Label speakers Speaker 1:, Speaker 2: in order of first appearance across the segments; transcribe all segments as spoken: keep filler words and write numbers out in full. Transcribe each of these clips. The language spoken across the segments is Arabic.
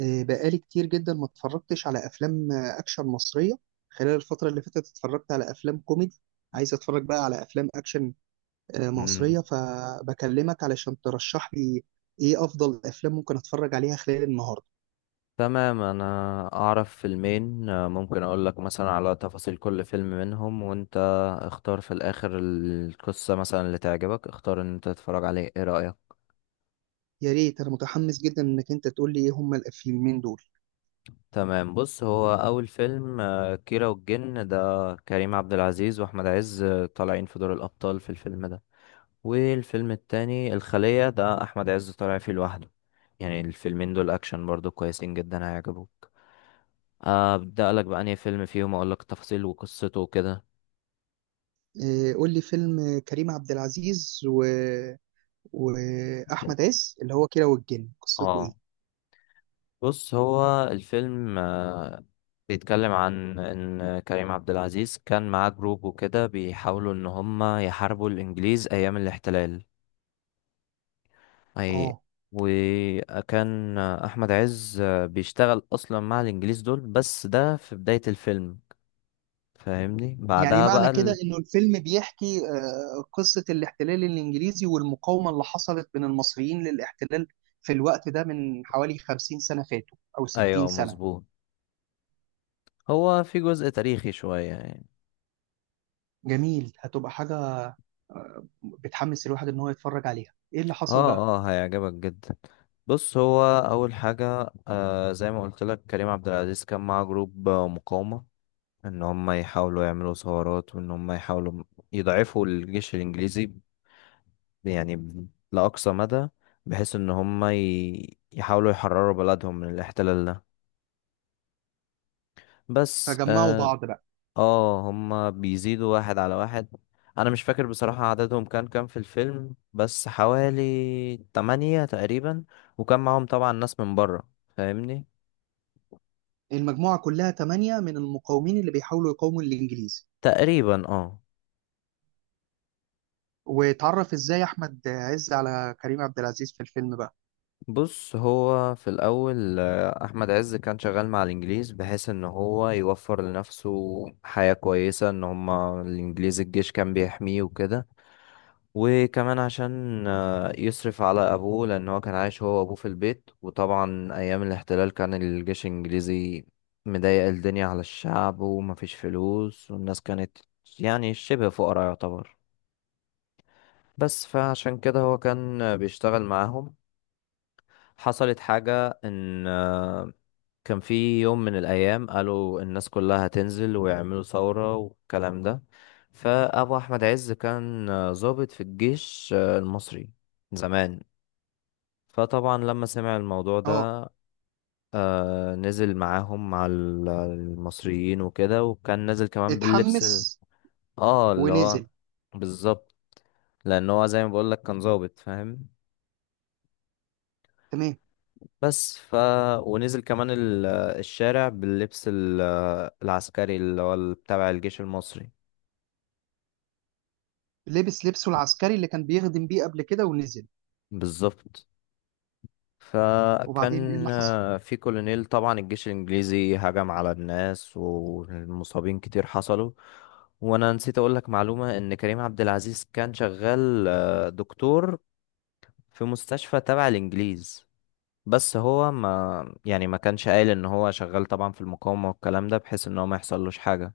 Speaker 1: آه، بقالي كتير جدا ما اتفرجتش على افلام آه، اكشن مصريه. خلال الفتره اللي فاتت اتفرجت على افلام كوميدي. عايز اتفرج بقى على افلام اكشن آه، مصريه،
Speaker 2: مم.
Speaker 1: فبكلمك علشان ترشح لي ايه افضل افلام ممكن اتفرج عليها خلال النهارده.
Speaker 2: تمام، انا اعرف فيلمين، آه، ممكن اقول لك مثلا على تفاصيل كل فيلم منهم، وانت اختار في الاخر القصة مثلا اللي تعجبك، اختار ان انت تتفرج عليه. ايه رأيك؟
Speaker 1: يا ريت، انا متحمس جدا انك انت تقول لي ايه هما الفيلمين دول.
Speaker 2: تمام، بص، هو اول فيلم آه، كيرة والجن، ده كريم عبد العزيز واحمد عز آه، طالعين في دور الابطال في الفيلم ده. والفيلم التاني الخلية، ده احمد عز طالع فيه لوحده. يعني الفيلمين دول اكشن برضو كويسين جدا، هيعجبوك. ابدا لك بأنهي فيلم فيهم، اقول لك التفاصيل وقصته وكده.
Speaker 1: آه، قول لي فيلم آه، كريم عبد العزيز و... واحمد عز اللي هو كيرة والجن، قصته
Speaker 2: اه،
Speaker 1: ايه؟
Speaker 2: بص، هو الفيلم آه، بيتكلم عن ان كريم عبد العزيز كان معاه جروب وكده، بيحاولوا ان هم يحاربوا الانجليز ايام الاحتلال. اي،
Speaker 1: اه،
Speaker 2: وكان احمد عز آه، بيشتغل اصلا مع الانجليز دول، بس ده في بداية الفيلم، فاهمني؟
Speaker 1: يعني
Speaker 2: بعدها
Speaker 1: معنى
Speaker 2: بقى
Speaker 1: كده
Speaker 2: ال...
Speaker 1: انه الفيلم بيحكي آه، قصة الاحتلال الانجليزي والمقاومة اللي حصلت من المصريين للاحتلال في الوقت ده من حوالي خمسين سنة فاتوا او ستين
Speaker 2: ايوه
Speaker 1: سنة.
Speaker 2: مظبوط، هو في جزء تاريخي شوية يعني.
Speaker 1: جميل، هتبقى حاجة آه، بتحمس الواحد ان هو يتفرج عليها. ايه اللي حصل بقى؟
Speaker 2: اه، اه هيعجبك جدا. بص، هو اول حاجه، آه زي ما قلت لك كريم عبد العزيز كان معاه جروب آه، مقاومه، ان هم يحاولوا يعملوا ثورات، وان هم يحاولوا م- يضعفوا الجيش الانجليزي ب- يعني ب- لاقصى مدى، بحيث ان هم ي- يحاولوا يحرروا بلدهم من الاحتلال ده. بس
Speaker 1: فجمعوا
Speaker 2: آه،
Speaker 1: بعض بقى.
Speaker 2: اه هما بيزيدوا واحد على واحد. انا مش فاكر بصراحة عددهم كان كام في الفيلم، بس حوالي تمانية تقريبا، وكان معاهم طبعا ناس من بره، فاهمني؟
Speaker 1: المجموعة كلها تمانية من المقاومين اللي بيحاولوا يقاوموا الانجليز.
Speaker 2: تقريبا، اه.
Speaker 1: واتعرف ازاي احمد عز على كريم عبد العزيز في الفيلم بقى؟
Speaker 2: بص، هو في الاول آه، احمد عز كان شغال مع الانجليز، بحيث ان هو يوفر لنفسه حياة كويسة، ان هما الانجليز الجيش كان بيحميه وكده. وكمان عشان آه، يصرف على أبوه، لأن هو كان عايش هو وأبوه في البيت، وطبعا أيام الاحتلال كان الجيش الإنجليزي مضايق الدنيا على الشعب، ومفيش فلوس والناس كانت يعني شبه فقراء يعتبر. بس فعشان كده هو كان آه، بيشتغل معاهم. حصلت حاجة إن آه، كان في يوم من الأيام قالوا الناس كلها هتنزل ويعملوا ثورة والكلام ده. فأبو أحمد عز كان آه، ضابط في الجيش آه، المصري زمان. فطبعا لما سمع الموضوع ده،
Speaker 1: اه،
Speaker 2: آه نزل معاهم مع ال- المصريين وكده، وكان نازل كمان باللبس ال...
Speaker 1: اتحمس
Speaker 2: اه اللي هو
Speaker 1: ونزل.
Speaker 2: بالظبط، لان هو زي ما بقول لك كان ظابط، فاهم؟
Speaker 1: تمام.
Speaker 2: بس ف ونزل كمان ال- الشارع باللبس ال- العسكري اللي هو ال- تبع الجيش المصري.
Speaker 1: لبس لبسه العسكري اللي كان بيخدم بيه قبل كده ونزل.
Speaker 2: بالظبط.
Speaker 1: وبعدين ايه
Speaker 2: فكان
Speaker 1: اللي حصل؟
Speaker 2: آه، في كولونيل، طبعا الجيش الإنجليزي هجم على الناس والمصابين كتير حصلوا. وأنا نسيت أقولك معلومة إن كريم عبد العزيز كان شغال آه، دكتور في مستشفى تبع الإنجليز، بس هو ما يعني ما كانش قايل إن هو شغال طبعا في المقاومة والكلام ده، بحيث إن هو ما يحصلوش حاجة.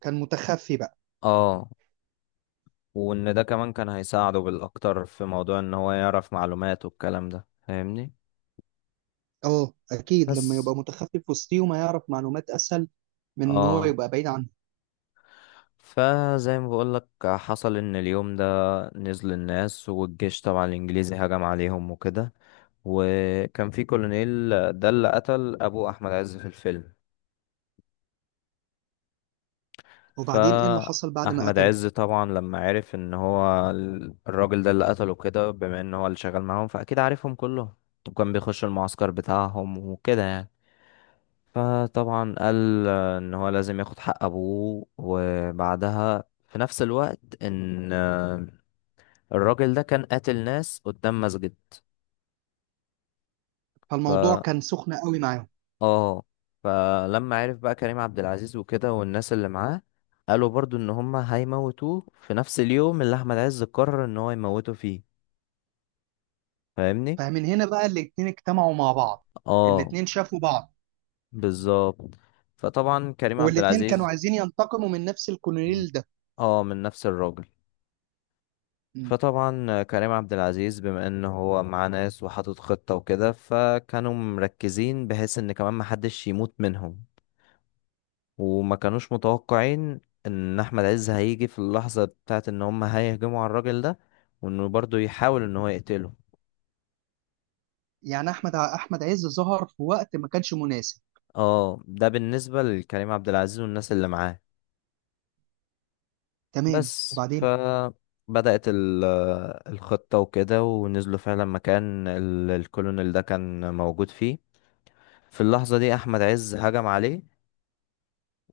Speaker 1: كان متخفي بقى.
Speaker 2: اه، وإن ده كمان كان هيساعده بالأكتر في موضوع إن هو يعرف معلومات والكلام ده، فاهمني؟
Speaker 1: اه، اكيد لما
Speaker 2: بس
Speaker 1: يبقى متخفي في وسطيهم هيعرف معلومات اسهل من ان هو
Speaker 2: اه،
Speaker 1: يبقى بعيد عنه.
Speaker 2: فزي ما بقولك حصل ان اليوم ده نزل الناس، والجيش طبعا الانجليزي هجم عليهم وكده. وكان في كولونيل، ده اللي قتل ابو احمد عز في الفيلم.
Speaker 1: وبعدين ايه اللي حصل بعد ما
Speaker 2: فاحمد
Speaker 1: قتله؟
Speaker 2: عز طبعا لما عرف ان هو ال- الراجل ده اللي قتله كده، بما ان هو اللي شغال معاهم فاكيد عارفهم كلهم، وكان بيخش المعسكر بتاعهم وكده يعني. فطبعا قال آه، ان هو لازم ياخد حق ابوه، وبعدها في نفس الوقت ان الراجل ده كان قاتل ناس قدام مسجد. ف
Speaker 1: فالموضوع كان سخن قوي معاهم.
Speaker 2: اه، فلما عرف بقى كريم عبد العزيز وكده والناس اللي معاه، قالوا برضو ان هما هيموتوه في نفس اليوم اللي احمد عز قرر ان هو يموته فيه، فاهمني؟
Speaker 1: فمن هنا بقى الاتنين اجتمعوا مع بعض.
Speaker 2: اه
Speaker 1: الاتنين شافوا بعض.
Speaker 2: بالظبط. فطبعا كريم عبد
Speaker 1: والاتنين كانوا
Speaker 2: العزيز،
Speaker 1: عايزين ينتقموا من نفس الكولونيل ده.
Speaker 2: اه من نفس الراجل.
Speaker 1: م.
Speaker 2: فطبعا كريم عبد العزيز، بما ان هو معاه ناس وحاطط خطة وكده، فكانوا مركزين بحيث ان كمان محدش يموت منهم، وما كانوش متوقعين ان احمد عز هيجي في اللحظة بتاعت ان هم هيهجموا على الراجل ده، وانه برضه يحاول ان هو يقتله.
Speaker 1: يعني احمد احمد عز ظهر في وقت ما كانش مناسب.
Speaker 2: اه، ده بالنسبة لكريم عبد العزيز والناس اللي معاه.
Speaker 1: تمام
Speaker 2: بس ف
Speaker 1: وبعدين.
Speaker 2: بدأت ال- الخطة وكده، ونزلوا فعلا مكان ال- الكولونيل ده كان موجود فيه. في اللحظة دي أحمد عز هجم عليه،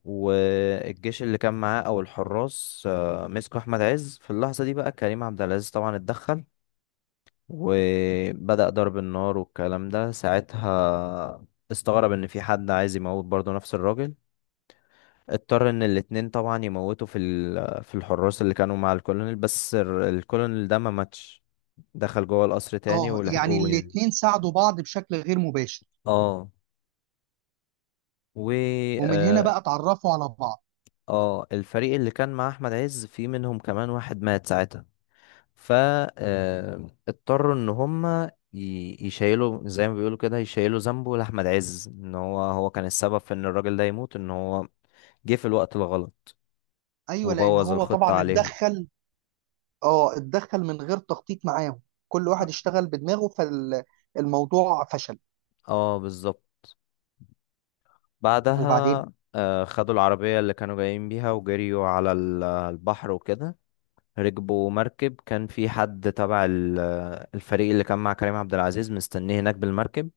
Speaker 2: والجيش اللي كان معاه أو الحراس آه، مسكوا أحمد عز. في اللحظة دي بقى كريم عبد العزيز طبعا اتدخل وبدأ ضرب النار والكلام ده. ساعتها استغرب ان في حد عايز يموت برضه نفس الراجل. اضطر ان الاتنين طبعا يموتوا في ال- في الحراس اللي كانوا مع الكولونيل، بس ال- الكولونيل ده ما ماتش، دخل جوه القصر تاني
Speaker 1: اه، يعني
Speaker 2: ولحقوه يعني.
Speaker 1: الاتنين ساعدوا بعض بشكل غير مباشر.
Speaker 2: اه. و
Speaker 1: ومن هنا
Speaker 2: اه،
Speaker 1: بقى اتعرفوا على بعض.
Speaker 2: آه، الفريق اللي كان مع احمد عز في منهم كمان واحد مات ساعتها، فاضطروا ان هم ي- يشيلوا زي ما بيقولوا كده، يشيلوا ذنبه لاحمد عز، ان هو هو كان السبب في ان الراجل ده يموت، ان هو جه في الوقت الغلط
Speaker 1: ايوه، لان
Speaker 2: وبوظ
Speaker 1: هو
Speaker 2: الخطة
Speaker 1: طبعا
Speaker 2: عليهم.
Speaker 1: اتدخل. اه اتدخل من غير تخطيط معاهم، كل واحد اشتغل بدماغه فالموضوع فشل.
Speaker 2: اه بالظبط. بعدها
Speaker 1: وبعدين؟
Speaker 2: آه، خدوا العربية اللي كانوا جايين بيها، وجريوا على ال- البحر وكده، ركبوا مركب كان في حد تبع ال- الفريق اللي كان مع كريم عبد العزيز مستنيه هناك بالمركب،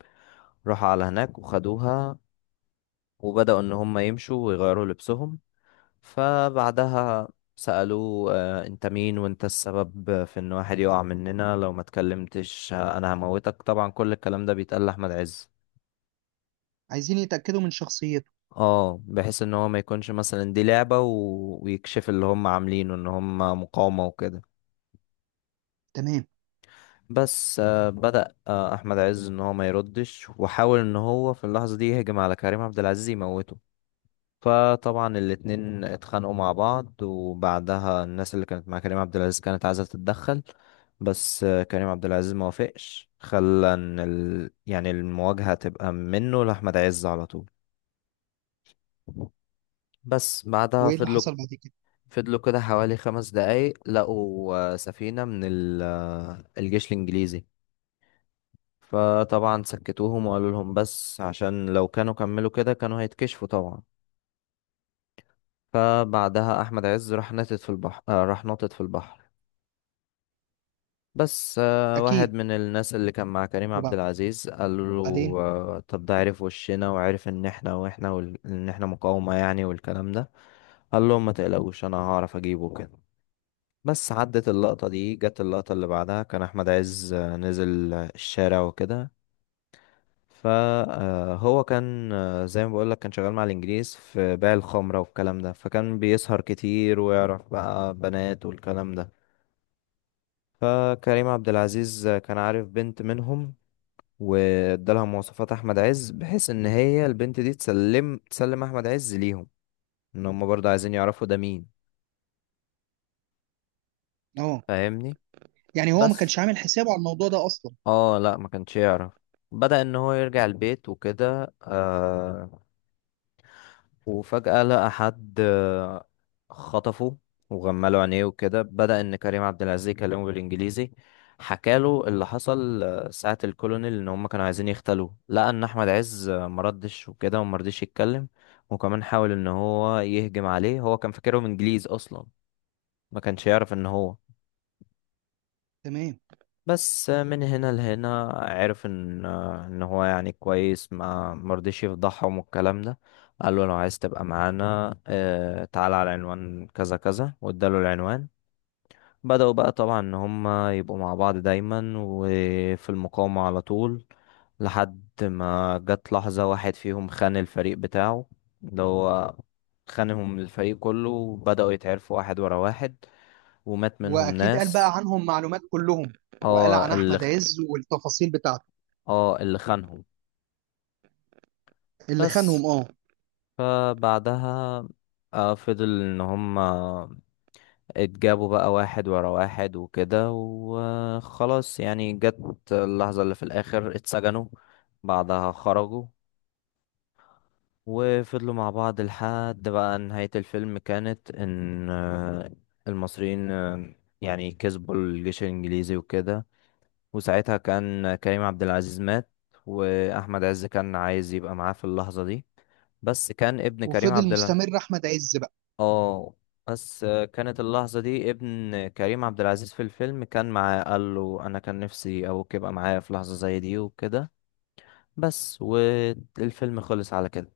Speaker 2: راحوا على هناك وخدوها، وبدأوا إن هم يمشوا ويغيروا لبسهم. فبعدها سألوه آه، انت مين، وانت السبب في ان واحد يقع مننا، لو ما اتكلمتش آه، انا هموتك، طبعا كل الكلام ده بيتقال لأحمد عز.
Speaker 1: عايزين يتاكدوا من شخصيته.
Speaker 2: اه، بحيث ان هو ما يكونش مثلا دي لعبة و... ويكشف اللي هم عاملينه ان هم مقاومة وكده.
Speaker 1: تمام،
Speaker 2: بس آه، بدأ آه، احمد عز ان هو ما يردش، وحاول ان هو في اللحظة دي يهجم على كريم عبد العزيز يموته. فطبعا الاتنين اتخانقوا مع بعض، وبعدها الناس اللي كانت مع كريم عبد العزيز كانت عايزة تتدخل، بس آه، كريم عبد العزيز ما وافقش، خلى ان ال... يعني المواجهة تبقى منه لأحمد عز على طول. بس بعدها
Speaker 1: وايه اللي
Speaker 2: فضلوا،
Speaker 1: حصل بعد كده؟
Speaker 2: فضلوا كده حوالي خمس دقايق، لقوا آه، سفينة من ال... آه، الجيش الإنجليزي. فطبعا سكتوهم وقالوا لهم بس، عشان لو كانوا كملوا كده كانوا هيتكشفوا طبعا. فبعدها أحمد عز راح نطت في البحر، آه، راح نطت في البحر بس آه، واحد
Speaker 1: اكيد.
Speaker 2: من الناس اللي كان مع كريم عبد العزيز قال له
Speaker 1: وبعدين؟
Speaker 2: آه، طب ده عرف وشنا، وعرف ان احنا واحنا وال... ان احنا مقاومة يعني والكلام ده. قال لهم ما تقلقوش انا هعرف اجيبه كده. بس عدت اللقطة دي، جت اللقطة اللي بعدها كان احمد عز آه، نزل آه، الشارع وكده. فهو كان آه، زي ما بقولك كان شغال مع الانجليز في بيع الخمرة والكلام ده، فكان بيسهر كتير ويعرف بقى بنات والكلام ده. فكريم عبد العزيز كان عارف بنت منهم، وادالها مواصفات احمد عز، بحيث ان هي البنت دي تسلم، تسلم احمد عز ليهم، ان هم برضه عايزين يعرفوا ده مين،
Speaker 1: اه،
Speaker 2: فاهمني؟
Speaker 1: يعني هو ما كانش
Speaker 2: بس
Speaker 1: عامل حسابه على الموضوع ده اصلا.
Speaker 2: اه لا، ما كانش يعرف. بدأ ان هو يرجع البيت وكده، آه، وفجأة لقى حد آه، خطفه وغمله عينيه وكده. بدأ إن كريم عبد العزيز يكلمه بالإنجليزي، حكاله اللي حصل آه، ساعة الكولونيل إن هما كانوا عايزين يغتالوه. لقى إن أحمد عز آه، مردش وكده ومرضيش يتكلم، وكمان حاول إن هو يهجم عليه، هو كان فاكرهم إنجليز أصلا، ما كانش يعرف إن هو.
Speaker 1: تمام.
Speaker 2: بس من هنا لهنا عرف ان ان هو يعني كويس، ما مرضيش يفضحهم والكلام ده. قال له لو عايز تبقى معانا آه، تعال على العنوان كذا كذا، واداله العنوان. بدأوا بقى طبعا ان هم يبقوا مع بعض دايما وفي المقاومة على طول، لحد ما جت لحظة واحد فيهم خان الفريق بتاعه، اللي هو خانهم الفريق كله، وبدأوا يتعرفوا واحد ورا واحد، ومات منهم
Speaker 1: واكيد قال
Speaker 2: ناس.
Speaker 1: بقى عنهم معلومات كلهم، وقال عن
Speaker 2: اه اللي
Speaker 1: احمد عز والتفاصيل بتاعته.
Speaker 2: اه اللي خانهم.
Speaker 1: اللي
Speaker 2: بس
Speaker 1: خانهم، اه.
Speaker 2: فبعدها آه، فضل ان هم اتجابوا بقى واحد ورا واحد وكده، وخلاص يعني جت اللحظة اللي في الاخر اتسجنوا، بعدها خرجوا، وفضلوا مع بعض. لحد بقى نهاية الفيلم، كانت ان آه، المصريين آه، يعني كسبوا الجيش الانجليزي وكده. وساعتها كان كريم عبد العزيز مات، واحمد عز كان عايز يبقى معاه في اللحظة دي، بس كان ابن كريم
Speaker 1: وفضل
Speaker 2: عبد،
Speaker 1: مستمر احمد عز بقى.
Speaker 2: اه، بس كانت اللحظة دي ابن كريم عبد العزيز في الفيلم كان معاه، قال له أنا كان نفسي أبوك يبقى معايا في لحظة زي دي وكده. بس والفيلم خلص على كده.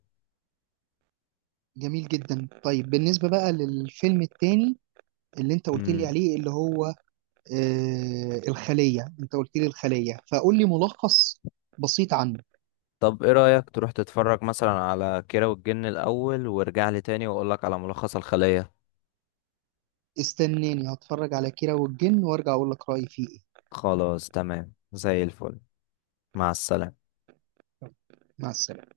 Speaker 1: جميل جدا، طيب بالنسبه بقى للفيلم التاني اللي انت قلت لي
Speaker 2: مم.
Speaker 1: عليه، اللي هو آه، الخلية. انت قلت لي الخلية، فقول لي ملخص بسيط عنه.
Speaker 2: طب ايه رأيك تروح تتفرج مثلا على كيرة والجن الأول، وارجع لي تاني وأقولك على ملخص الخلية.
Speaker 1: استناني هتفرج على كيرة والجن وارجع اقول لك رأيي فيه ايه.
Speaker 2: خلاص تمام زي الفل، مع السلامة.
Speaker 1: مع السلامة.